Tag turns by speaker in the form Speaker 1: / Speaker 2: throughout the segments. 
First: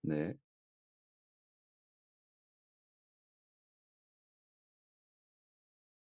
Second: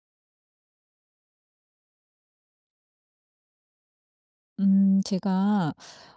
Speaker 1: 네.
Speaker 2: 제가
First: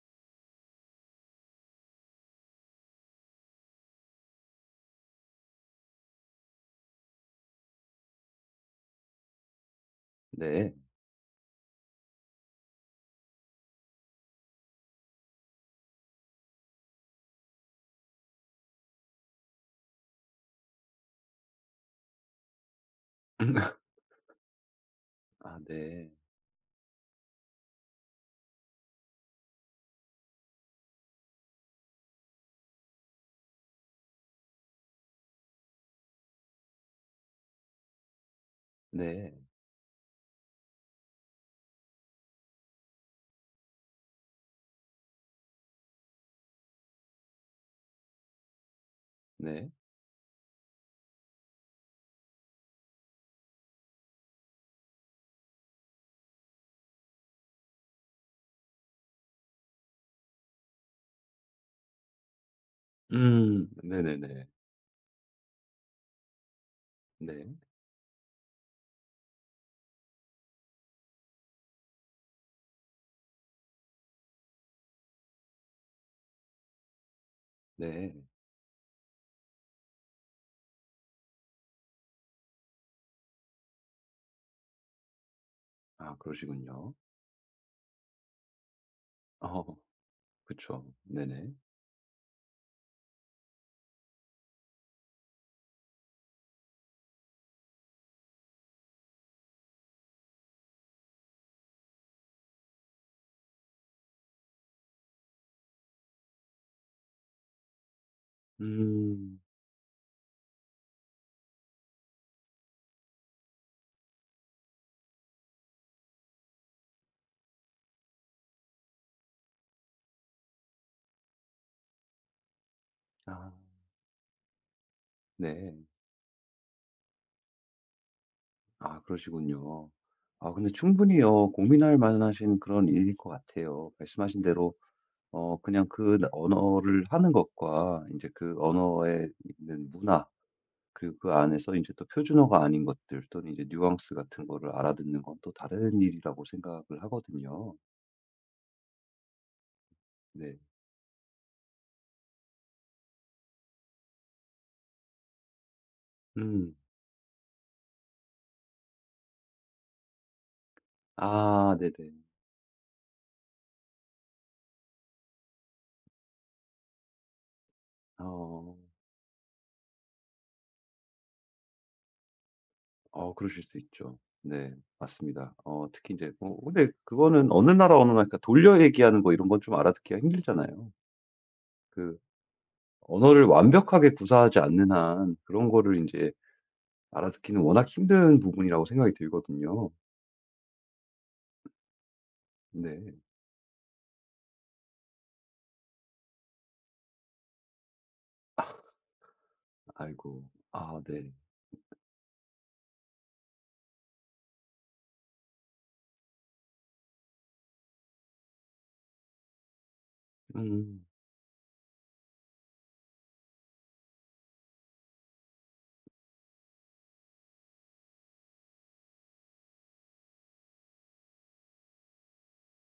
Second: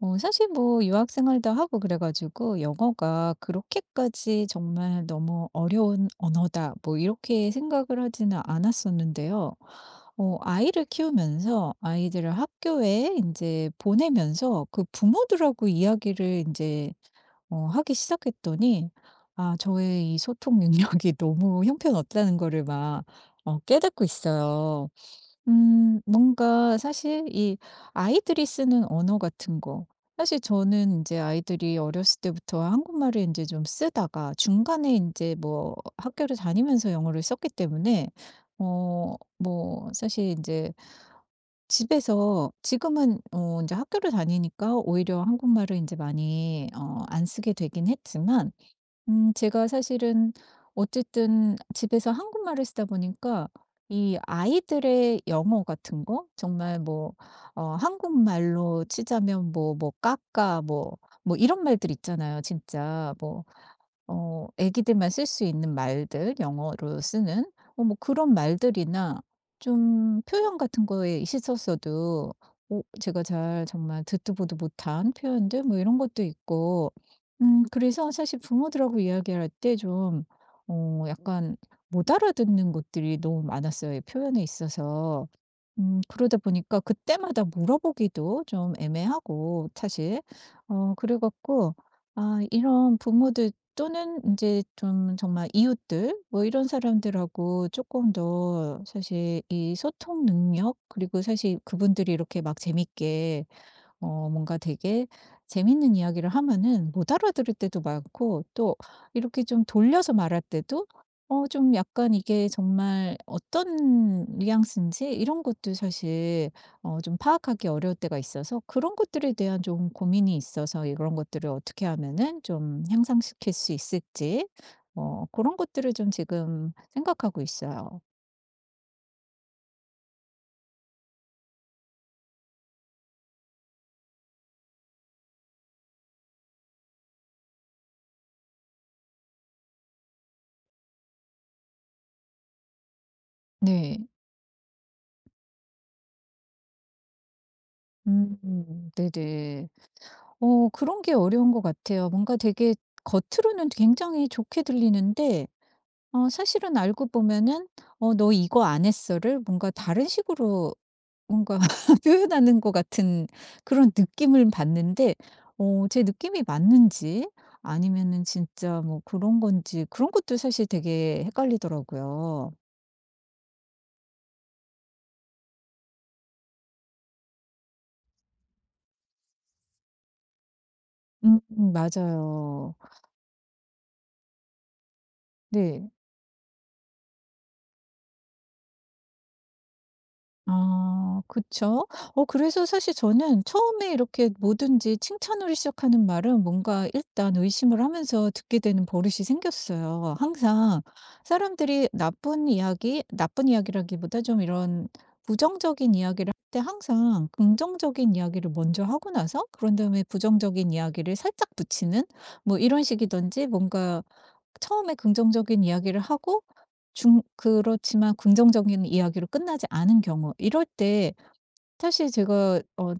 Speaker 2: 사실 뭐 유학 생활도 하고 그래 가지고 영어가 그렇게까지 정말 '너무 어려운 언어다.' 뭐 이렇게 생각을 하지는 않았었는데요.
Speaker 1: 네.
Speaker 2: 아이를 키우면서 아이들을 학교에 이제 보내면서 그 부모들하고 이야기를 이제 하기 시작했더니, 아 저의 이 소통 능력이 너무 형편없다는 거를 막 깨닫고 있어요.
Speaker 1: 아 네.
Speaker 2: 뭔가 사실 이 아이들이 쓰는 언어 같은 거, 사실 저는 이제 아이들이 어렸을 때부터 한국말을 이제 좀 쓰다가 중간에 이제 뭐 학교를 다니면서 영어를 썼기 때문에,
Speaker 1: 네.
Speaker 2: 뭐 사실 이제 집에서 지금은 어제 학교를 다니니까 오히려 한국말을 이제 많이 안 쓰게 되긴 했지만, 제가
Speaker 1: 네.
Speaker 2: 사실은 어쨌든 집에서 한국말을 쓰다 보니까 이 아이들의 영어 같은 거 정말 뭐, 한국말로 치자면 뭐 뭐 "까까." 뭐 뭐 이런 말들 있잖아요, 진짜. 뭐
Speaker 1: 음. 네네네.
Speaker 2: 애기들만 쓸 수 있는 말들, 영어로 쓰는
Speaker 1: 네.
Speaker 2: 뭐 그런 말들이나 좀 표현 같은 거에 있었어도, 제가 잘 정말 듣도 보도 못한 표현들 뭐 이런 것도 있고, 그래서
Speaker 1: 네.
Speaker 2: 사실 부모들하고 이야기할 때 좀 약간 못 알아듣는 것들이 너무 많았어요, 표현에 있어서.
Speaker 1: 아
Speaker 2: 그러다 보니까
Speaker 1: 그러시군요.
Speaker 2: 그때마다 물어보기도 좀 애매하고
Speaker 1: 어
Speaker 2: 사실.
Speaker 1: 그쵸.
Speaker 2: 그래
Speaker 1: 네네.
Speaker 2: 갖고 아 이런 부모들 또는 이제 좀 정말 이웃들 뭐 이런 사람들하고 조금 더 사실 이 소통 능력, 그리고 사실 그분들이 이렇게 막 재밌게 뭔가 되게 재밌는 이야기를 하면은 못 알아들을 때도 많고, 또
Speaker 1: 음.
Speaker 2: 이렇게 좀 돌려서 말할 때도 좀 약간 이게 정말 어떤 뉘앙스인지 이런 것도 사실 좀 파악하기 어려울 때가 있어서, 그런 것들에 대한 좀 고민이 있어서 이런 것들을 어떻게 하면은 좀
Speaker 1: 아
Speaker 2: 향상시킬 수 있을지 그런
Speaker 1: 네.
Speaker 2: 것들을 좀 지금 생각하고 있어요.
Speaker 1: 아 그러시군요. 아 근데 충분히요. 고민할 만하신 그런 일일 것 같아요. 말씀하신 대로 그냥 그 언어를 하는 것과 이제 그 언어에 있는 문화 그리고 그 안에서 이제 또 표준어가 아닌 것들 또는 이제
Speaker 2: 네.
Speaker 1: 뉘앙스 같은 거를 알아듣는 건 또 다른 일이라고 생각을 하거든요.
Speaker 2: 음. 음. 네네.
Speaker 1: 네.
Speaker 2: 그런 게 어려운 것 같아요. 뭔가 되게 겉으로는 굉장히 좋게 들리는데
Speaker 1: 음.
Speaker 2: 사실은 알고 보면은 "어 너 이거 안 했어?"를 뭔가 다른 식으로 뭔가
Speaker 1: 아 네네.
Speaker 2: 표현하는 것 같은 그런 느낌을 받는데, 제 느낌이 맞는지 아니면은
Speaker 1: 어.
Speaker 2: 진짜 뭐 그런 건지, 그런 것도 사실 되게 헷갈리더라고요.
Speaker 1: 그러실 수 있죠. 네. 맞습니다. 특히 이제 뭐 근데 그거는 어느 나라 언어나 그러니까 돌려 얘기하는 거 이런 건 좀 알아듣기가 힘들잖아요.
Speaker 2: 음.
Speaker 1: 그
Speaker 2: 맞아요.
Speaker 1: 언어를 완벽하게 구사하지 않는 한 그런
Speaker 2: 네.
Speaker 1: 거를 이제 알아듣기는 워낙 힘든 부분이라고 생각이 들거든요.
Speaker 2: 아 그쵸. 그래서 사실
Speaker 1: 네.
Speaker 2: 저는 처음에 이렇게 뭐든지 칭찬으로 시작하는 말은 뭔가 일단 의심을 하면서 듣게 되는 버릇이 생겼어요,
Speaker 1: 아이고.
Speaker 2: 항상.
Speaker 1: 아 네.
Speaker 2: 사람들이 나쁜 이야기라기보다 좀 이런 부정적인 이야기를 할 때 항상 긍정적인 이야기를 먼저 하고 나서, 그런 다음에 부정적인
Speaker 1: 음.
Speaker 2: 이야기를 살짝 붙이는 뭐 이런 식이든지, 뭔가 처음에 긍정적인 이야기를 하고 중 그렇지만 긍정적인 이야기로 끝나지 않은 경우, 이럴 때 사실 제가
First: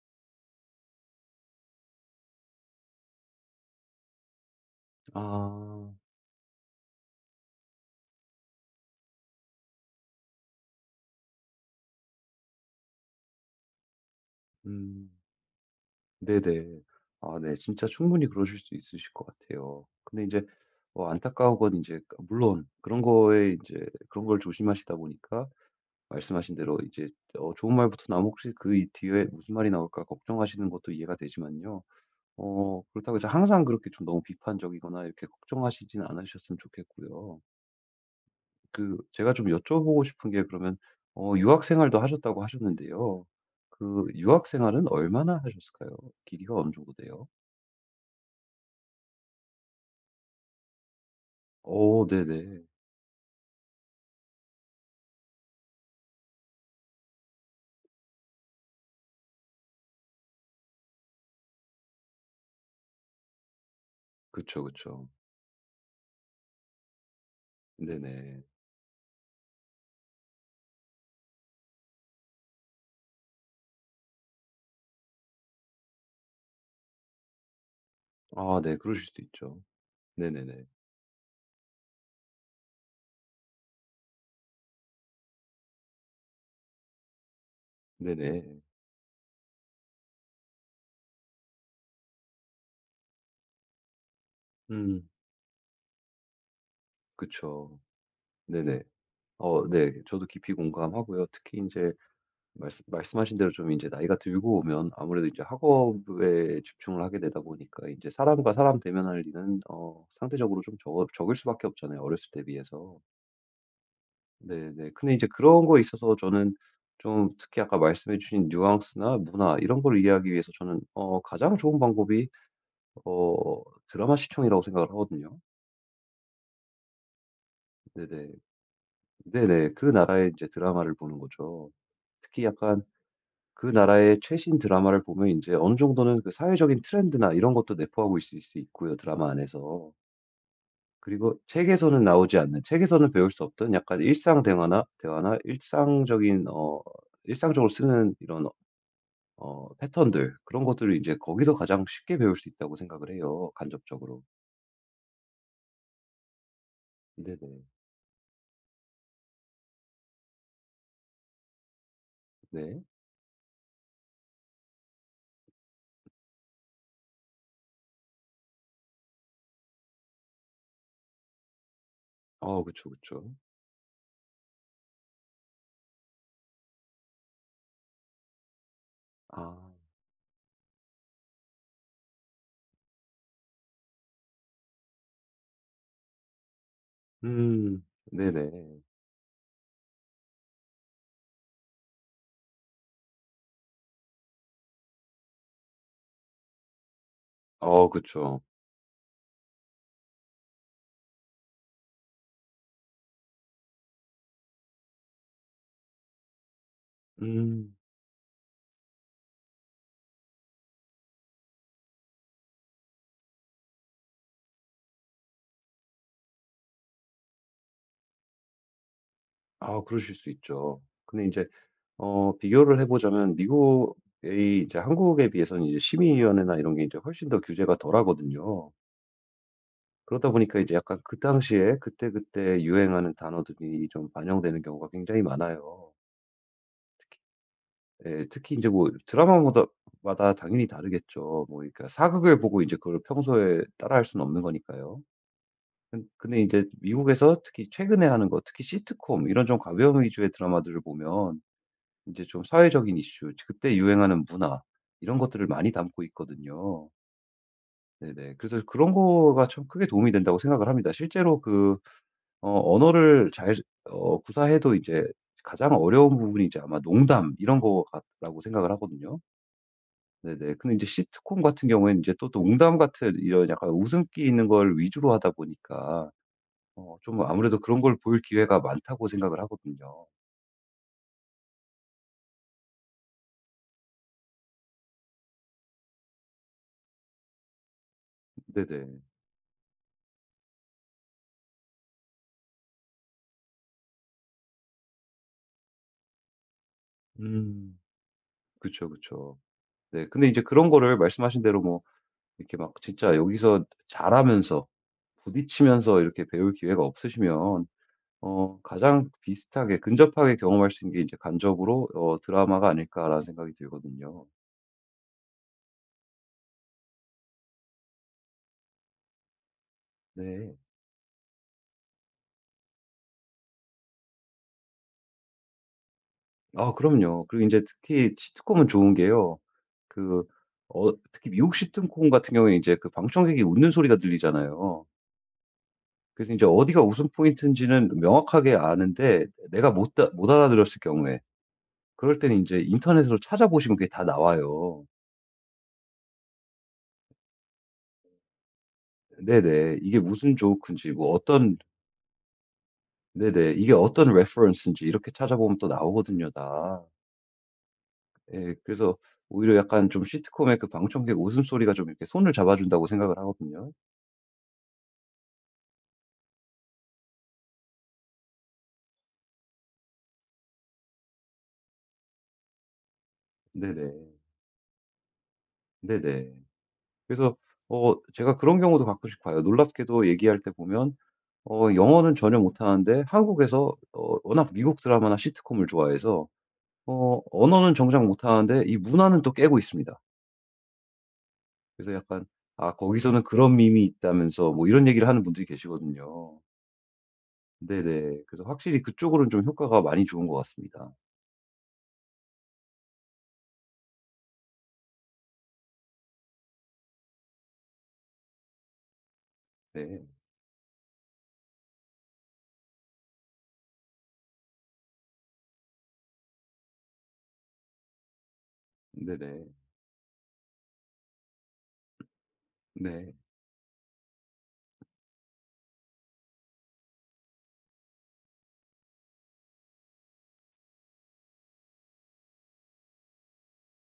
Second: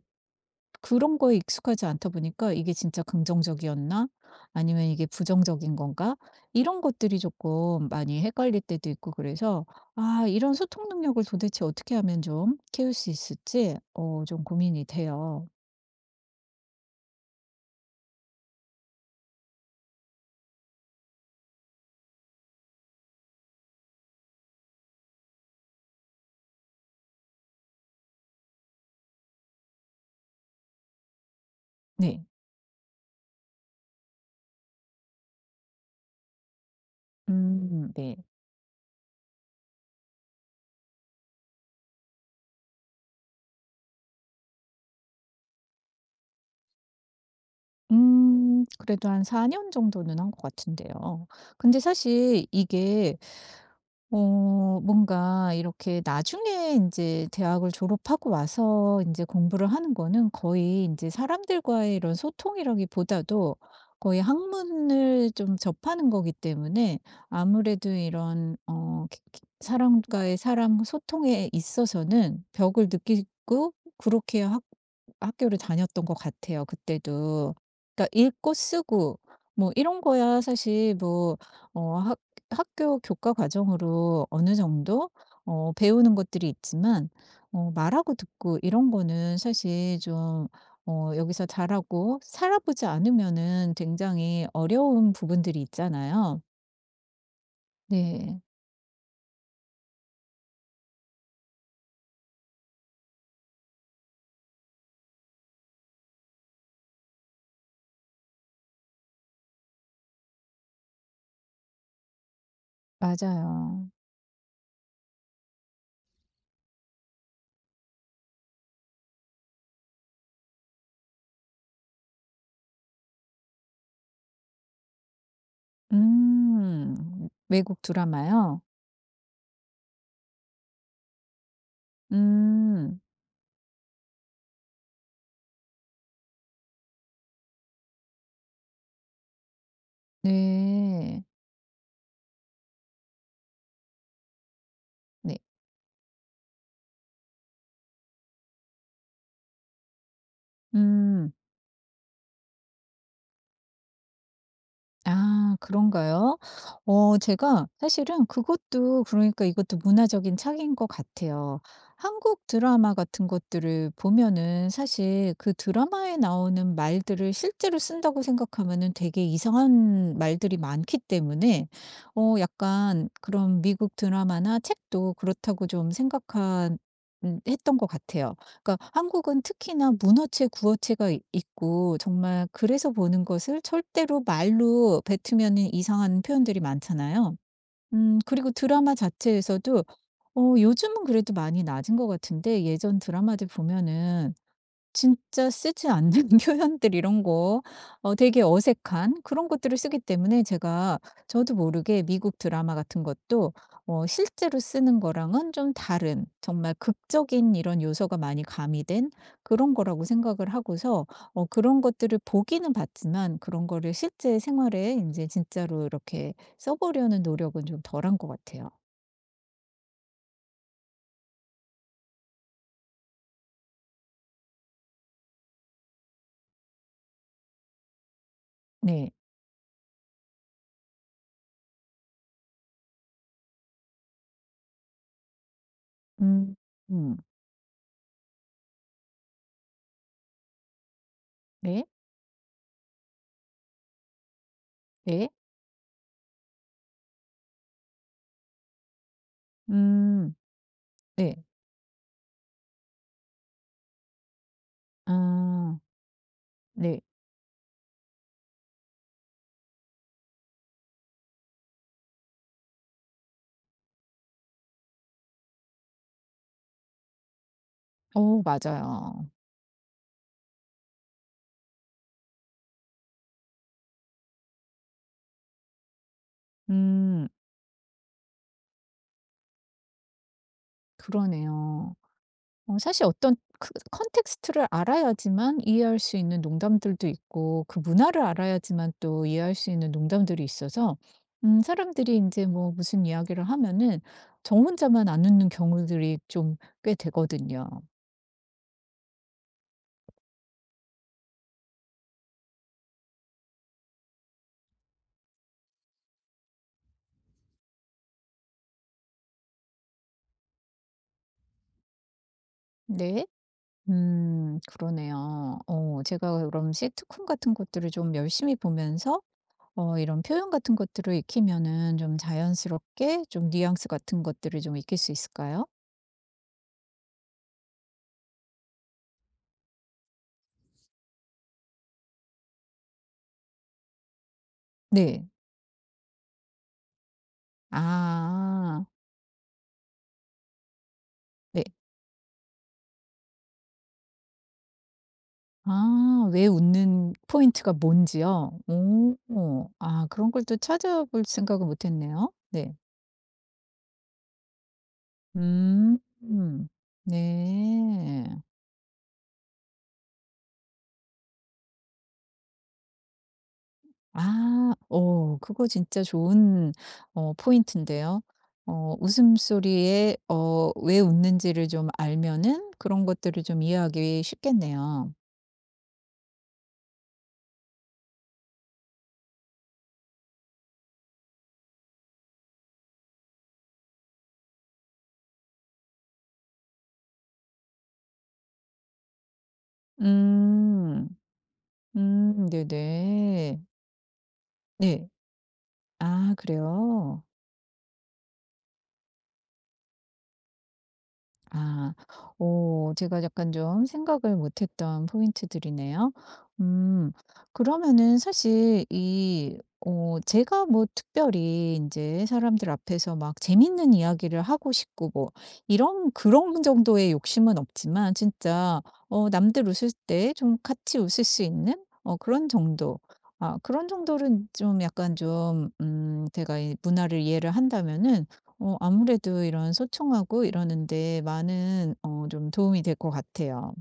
Speaker 2: 그런 거에 익숙하지 않다 보니까 '이게 진짜 긍정적이었나? 아니면 이게 부정적인
Speaker 1: 아.
Speaker 2: 건가?' 이런 것들이 조금 많이 헷갈릴 때도 있고, 그래서 아 이런 소통 능력을 도대체 어떻게 하면 좀 키울 수 있을지 좀 고민이
Speaker 1: 음.
Speaker 2: 돼요.
Speaker 1: 네네. 아 네. 진짜 충분히 그러실 수 있으실 것 같아요. 근데 이제 안타까운 건제 물론 그런 거에 이제 그런 걸 조심하시다 보니까 말씀하신 대로 이제 좋은 말부터 나오면 혹시 그 이 뒤에 무슨 말이 나올까 걱정하시는 것도 이해가 되지만요.
Speaker 2: 네.
Speaker 1: 그렇다고 해서 항상 그렇게 좀 너무 비판적이거나 이렇게 걱정하시진 않으셨으면 좋겠고요.
Speaker 2: 음. 네.
Speaker 1: 그 제가 좀 여쭤보고 싶은 게 그러면 유학 생활도 하셨다고 하셨는데요. 그 유학 생활은 얼마나 하셨을까요? 길이가 어느 정도 돼요?
Speaker 2: 그래도 한 4년 정도는 한 것 같은데요. 근데
Speaker 1: 오
Speaker 2: 사실
Speaker 1: 네네.
Speaker 2: 이게 뭔가 이렇게 나중에 이제 대학을 졸업하고 와서 이제 공부를 하는 거는 거의 이제 사람들과의 이런 소통이라기보다도 거의
Speaker 1: 그쵸, 그쵸.
Speaker 2: 학문을 좀 접하는 거기 때문에, 아무래도
Speaker 1: 네네.
Speaker 2: 이런 어 기 기 사람과의 사람 소통에 있어서는 벽을 느끼고 그렇게 학 학교를 다녔던 것 같아요, 그때도. 그러니까 읽고
Speaker 1: 아 네. 그러실 수
Speaker 2: 쓰고
Speaker 1: 도 있죠.
Speaker 2: 뭐 이런 거야
Speaker 1: 네네네.
Speaker 2: 사실 뭐어하 학교 교과 과정으로 어느 정도 배우는 것들이 있지만, 말하고
Speaker 1: 네네.
Speaker 2: 듣고 이런 거는 사실 좀 여기서 자라고 살아보지 않으면은 굉장히
Speaker 1: 음.
Speaker 2: 어려운 부분들이 있잖아요.
Speaker 1: 그쵸.
Speaker 2: 네.
Speaker 1: 네네. 네. 저도 깊이 공감하고요. 특히 이제 말씀하신 대로 좀 이제 나이가 들고 오면 아무래도 이제 학업에 집중을 하게 되다 보니까 이제 사람과 사람 대면할 일은 상대적으로 좀 적 적을 수밖에 없잖아요, 어렸을 때 비해서.
Speaker 2: 맞아요.
Speaker 1: 네네. 근데 이제 그런 거에 있어서 저는 좀 특히 아까 말씀해 주신 뉘앙스나 문화 이런 걸 이해하기 위해서 저는 가장 좋은 방법이 어 드라마 시청이라고 생각을 하거든요.
Speaker 2: 음. 외국
Speaker 1: 네네.
Speaker 2: 드라마요?
Speaker 1: 네네. 그 나라의 이제 드라마를 보는 거죠. 특히 약간
Speaker 2: 음.
Speaker 1: 그 나라의 최신 드라마를 보면 이제 어느 정도는 그 사회적인 트렌드나 이런 것도 내포하고 있을 수 있고요, 드라마 안에서.
Speaker 2: 네.
Speaker 1: 그리고 책에서는 나오지 않는 책에서는 배울 수 없던 약간 일상 대화나
Speaker 2: 네.
Speaker 1: 일상적인 일상적으로 쓰는 이런 패턴들 그런 것들을 이제
Speaker 2: 음.
Speaker 1: 거기서 가장 쉽게 배울 수 있다고 생각을 해요, 간접적으로.
Speaker 2: 아 그런가요?
Speaker 1: 네네.
Speaker 2: 제가 사실은 그것도, 그러니까 이것도 문화적인 차이인 것 같아요. 한국
Speaker 1: 네.
Speaker 2: 드라마 같은 것들을 보면은 사실 그 드라마에 나오는 말들을 실제로 쓴다고 생각하면은 되게 이상한 말들이 많기 때문에
Speaker 1: 그쵸,
Speaker 2: 약간
Speaker 1: 그쵸.
Speaker 2: 그런 미국 드라마나 책도 그렇다고 좀 생각한 했던 것 같아요. 그러니까 한국은
Speaker 1: 아.
Speaker 2: 특히나 문어체, 구어체가 이 있고 정말, 그래서 보는 것을 절대로 말로 뱉으면은 이상한 표현들이 많잖아요.
Speaker 1: 음. 네네.
Speaker 2: 그리고 드라마 자체에서도 요즘은 그래도 많이 낮은 것 같은데, 예전 드라마들 보면은 진짜 쓰지 않는 표현들 이런 거,
Speaker 1: 그쵸.
Speaker 2: 되게 어색한 그런 것들을 쓰기 때문에 제가, 저도 모르게 미국 드라마 같은 것도 실제로 쓰는 거랑은 좀 다른 정말 극적인
Speaker 1: 음.
Speaker 2: 이런 요소가 많이 가미된 그런 거라고 생각을 하고서 그런 것들을 보기는 봤지만, 그런 거를 실제 생활에 이제 진짜로 이렇게 써 보려는 노력은 좀 덜한 것 같아요.
Speaker 1: 아 그러실 수 있죠. 근데 이제 비교를 해 보자면 미국의 이제 한국에 비해서는 이제 시민 위원회나 이런 게 이제 훨씬 더 규제가 덜하거든요.
Speaker 2: 네.
Speaker 1: 그러다 보니까 이제 약간 그 당시에 그때그때 유행하는 단어들이 좀 반영되는 경우가 굉장히 많아요.
Speaker 2: 음. 음.
Speaker 1: 특히 예, 특히 제뭐 드라마마다 마다 당연히 다르겠죠. 뭐
Speaker 2: 네.
Speaker 1: 그러니까 사극을 보고 이제 그걸 평소에 따라할 수는 없는 거니까요.
Speaker 2: 네.
Speaker 1: 근 근데 이제 미국에서 특히 최근에 하는 거 특히 시트콤 이런 좀 가벼운 위주의
Speaker 2: 음.
Speaker 1: 드라마들을
Speaker 2: 네.
Speaker 1: 보면 이제 좀 사회적인 이슈 그때 유행하는 문화 이런 것들을 많이
Speaker 2: 아.
Speaker 1: 담고 있거든요.
Speaker 2: 네.
Speaker 1: 네네. 그래서 그런 거가 참 크게 도움이 된다고 생각을 합니다. 실제로 언어를 잘 구사해도 이제 가장 어려운 부분이 이제 아마 농담 이런 거 같다고 생각을 하거든요.
Speaker 2: 맞아요.
Speaker 1: 네네. 근데 이제 시트콤 같은 경우에는 이제 또 농담 같은 이런 약간 웃음기 있는 걸 위주로 하다 보니까 좀
Speaker 2: 음
Speaker 1: 아무래도 그런 걸 볼 기회가 많다고 생각을 하거든요.
Speaker 2: 그러네요. 사실 어떤 그 컨텍스트를 알아야지만 이해할 수 있는 농담들도 있고 그 문화를 알아야지만
Speaker 1: 네네.
Speaker 2: 또 이해할 수 있는 농담들이 있어서, 사람들이 이제 뭐 무슨 이야기를 하면은 저 혼자만 안 웃는 경우들이 좀 꽤 되거든요.
Speaker 1: 음. 그쵸, 그쵸. 네. 근데 이제 그런 거를 말씀하신 대로 뭐 이렇게 막 진짜 여기서 잘하면서 부딪히면서 이렇게 배울 기회가 없으시면 가장 비슷하게 근접하게 경험할 수 있는 게 이제 '간접으로 드라마가 아닐까.'라는
Speaker 2: 네.
Speaker 1: 생각이 들거든요.
Speaker 2: 그러네요. 제가 그럼 시트콤 같은 것들을 좀 열심히 보면서 이런 표현
Speaker 1: 네.
Speaker 2: 같은 것들을 익히면은 좀 자연스럽게 좀 뉘앙스 같은 것들을 좀 익힐 수 있을까요?
Speaker 1: 아 그럼요. 그리고 이제 특히 시트콤은 좋은 게요. 그 특히 미국 시트콤 같은 경우에 이제 그 방청객이 웃는 소리가 들리잖아요.
Speaker 2: 네.
Speaker 1: 그래서 이제 어디가 웃음 포인트인지는 명확하게
Speaker 2: 아.
Speaker 1: 아는데 내가 못 다 못 알아들었을 경우에
Speaker 2: 네.
Speaker 1: 그럴 때는 이제 인터넷으로 찾아보시면 그게 다 나와요.
Speaker 2: 아 왜 웃는 포인트가 뭔지요? 오.
Speaker 1: 네네. 이게
Speaker 2: 아 그런
Speaker 1: 무슨
Speaker 2: 걸 또
Speaker 1: 조크인지 뭐
Speaker 2: 찾아볼 생
Speaker 1: 어떤
Speaker 2: 각은 못 했네요. 네.
Speaker 1: 네네. 이게 어떤 레퍼런스인지 이렇게 찾아보면 또
Speaker 2: 음.
Speaker 1: 나오거든요
Speaker 2: 음.
Speaker 1: 다.
Speaker 2: 네.
Speaker 1: 예. 그래서 오히려 약간 좀 시트콤의 그 방청객 웃음소리가 좀 이렇게 손을 잡아준다고 생각을 하거든요.
Speaker 2: 아. 그거 진짜 좋은 포인트인데요. 웃음소리에 왜 웃는지를 좀 알면은 그런 것들을 좀
Speaker 1: 네네.
Speaker 2: 이해하기 쉽겠네요.
Speaker 1: 네네. 그래서 제가 그런 경우도 가끔씩 봐요. 놀랍게도 얘기할 때 보면 영어는 전혀 못하는데 한국에서 워낙 미국 드라마나 시트콤을 좋아해서 언어는 정작 못하는데 이 문화는 또 깨고 있습니다.
Speaker 2: 음.
Speaker 1: 그래서 약간 "아 거기서는 그런
Speaker 2: 네네.
Speaker 1: 밈이 있다면서." 뭐 이런 얘기를
Speaker 2: 네.
Speaker 1: 하는 분들이
Speaker 2: 아
Speaker 1: 계시거든요.
Speaker 2: 그래요?
Speaker 1: 네네. 그래서 확실히 그쪽으로는 좀 효과가 많이 좋은 것 같습니다.
Speaker 2: 아, 오, 제가 약간 좀 생각을 못했던 포인트들이네요. 음, 그러면은 사실 이,
Speaker 1: 네.
Speaker 2: 제가 뭐 특별히 이제 사람들 앞에서 막 재밌는 이야기를 하고 싶고 뭐 이런 그런 정도의 욕심은 없지만 진짜
Speaker 1: 네네.
Speaker 2: 남들 웃을 때 좀 같이 웃을 수 있는 그런 정도.
Speaker 1: 네.
Speaker 2: 아, 그런 정도는 좀 약간 좀, 제가 이 문화를 이해를 한다면은 아무래도 이런 소통하고 이러는데 많은 좀 도움이 될 것 같아요.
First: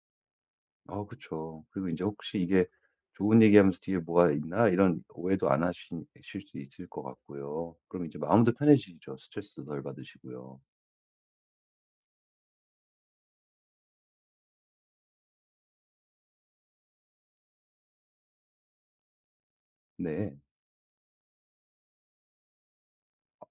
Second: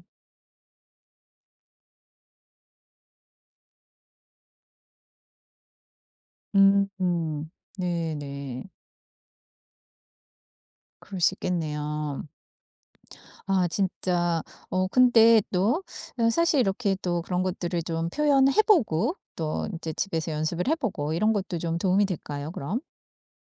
Speaker 1: 아 그쵸. 그리고 인제 혹시 이게 "좋은 얘기하면서 뒤에 뭐가 있나?" 이런 오해도 안 하신 실 수 있을
Speaker 2: 음.
Speaker 1: 것
Speaker 2: 음.
Speaker 1: 같고요. 그럼 이제 마음도
Speaker 2: 네네.
Speaker 1: 편해지죠. 스트레스도 덜 받으시고요.
Speaker 2: 그럴 수 있겠네요. 아 진짜, 근데 또 사실 이렇게 또 그런 것들을 좀 표현해 보고, 또 이제 집에서
Speaker 1: 네.
Speaker 2: 연습을 해 보고 이런 것도 좀 도움이 될까요, 그럼?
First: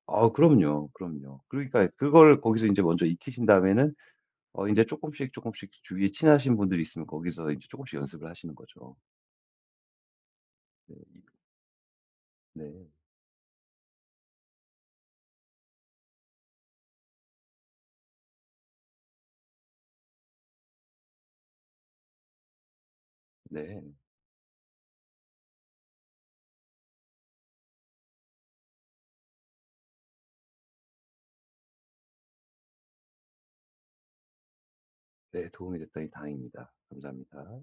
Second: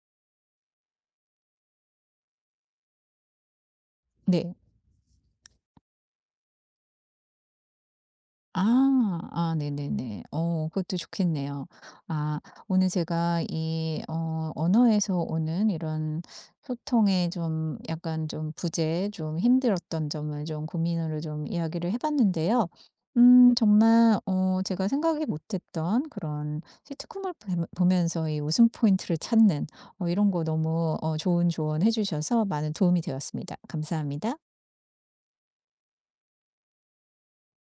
Speaker 1: 아 그럼요, 그럼요. 그러니까 그걸 거기서 인제 먼저 익히신 다음에는
Speaker 2: 네.
Speaker 1: 인제 쪼끔씩, 쪼끔씩 주위에 친하신 분들이 있으면 거기서 인제 쪼끔씩 연습을 하시는
Speaker 2: 아.
Speaker 1: 거죠.
Speaker 2: 아 네네네.
Speaker 1: 네.
Speaker 2: 그것도
Speaker 1: 이
Speaker 2: 좋겠네요. 아
Speaker 1: 네.
Speaker 2: 오늘 제가 이 언어에서 오는 이런 소통의 좀 약간 좀 부재, 좀 힘들었던 점을 좀 고민으로 좀 이야기를 해 봤는데요.
Speaker 1: 네.
Speaker 2: 정말 제가 생각이 못 했던 그런 시트콤을 뱀 보면서 이 웃음 포인트를 찾는, 이런 거 너무 좋은 조언해 주셔서 많은 도움이 되었습니다. 감사합니다.
Speaker 1: 네 도움이 됐더니 다행입니다. 감사합니다.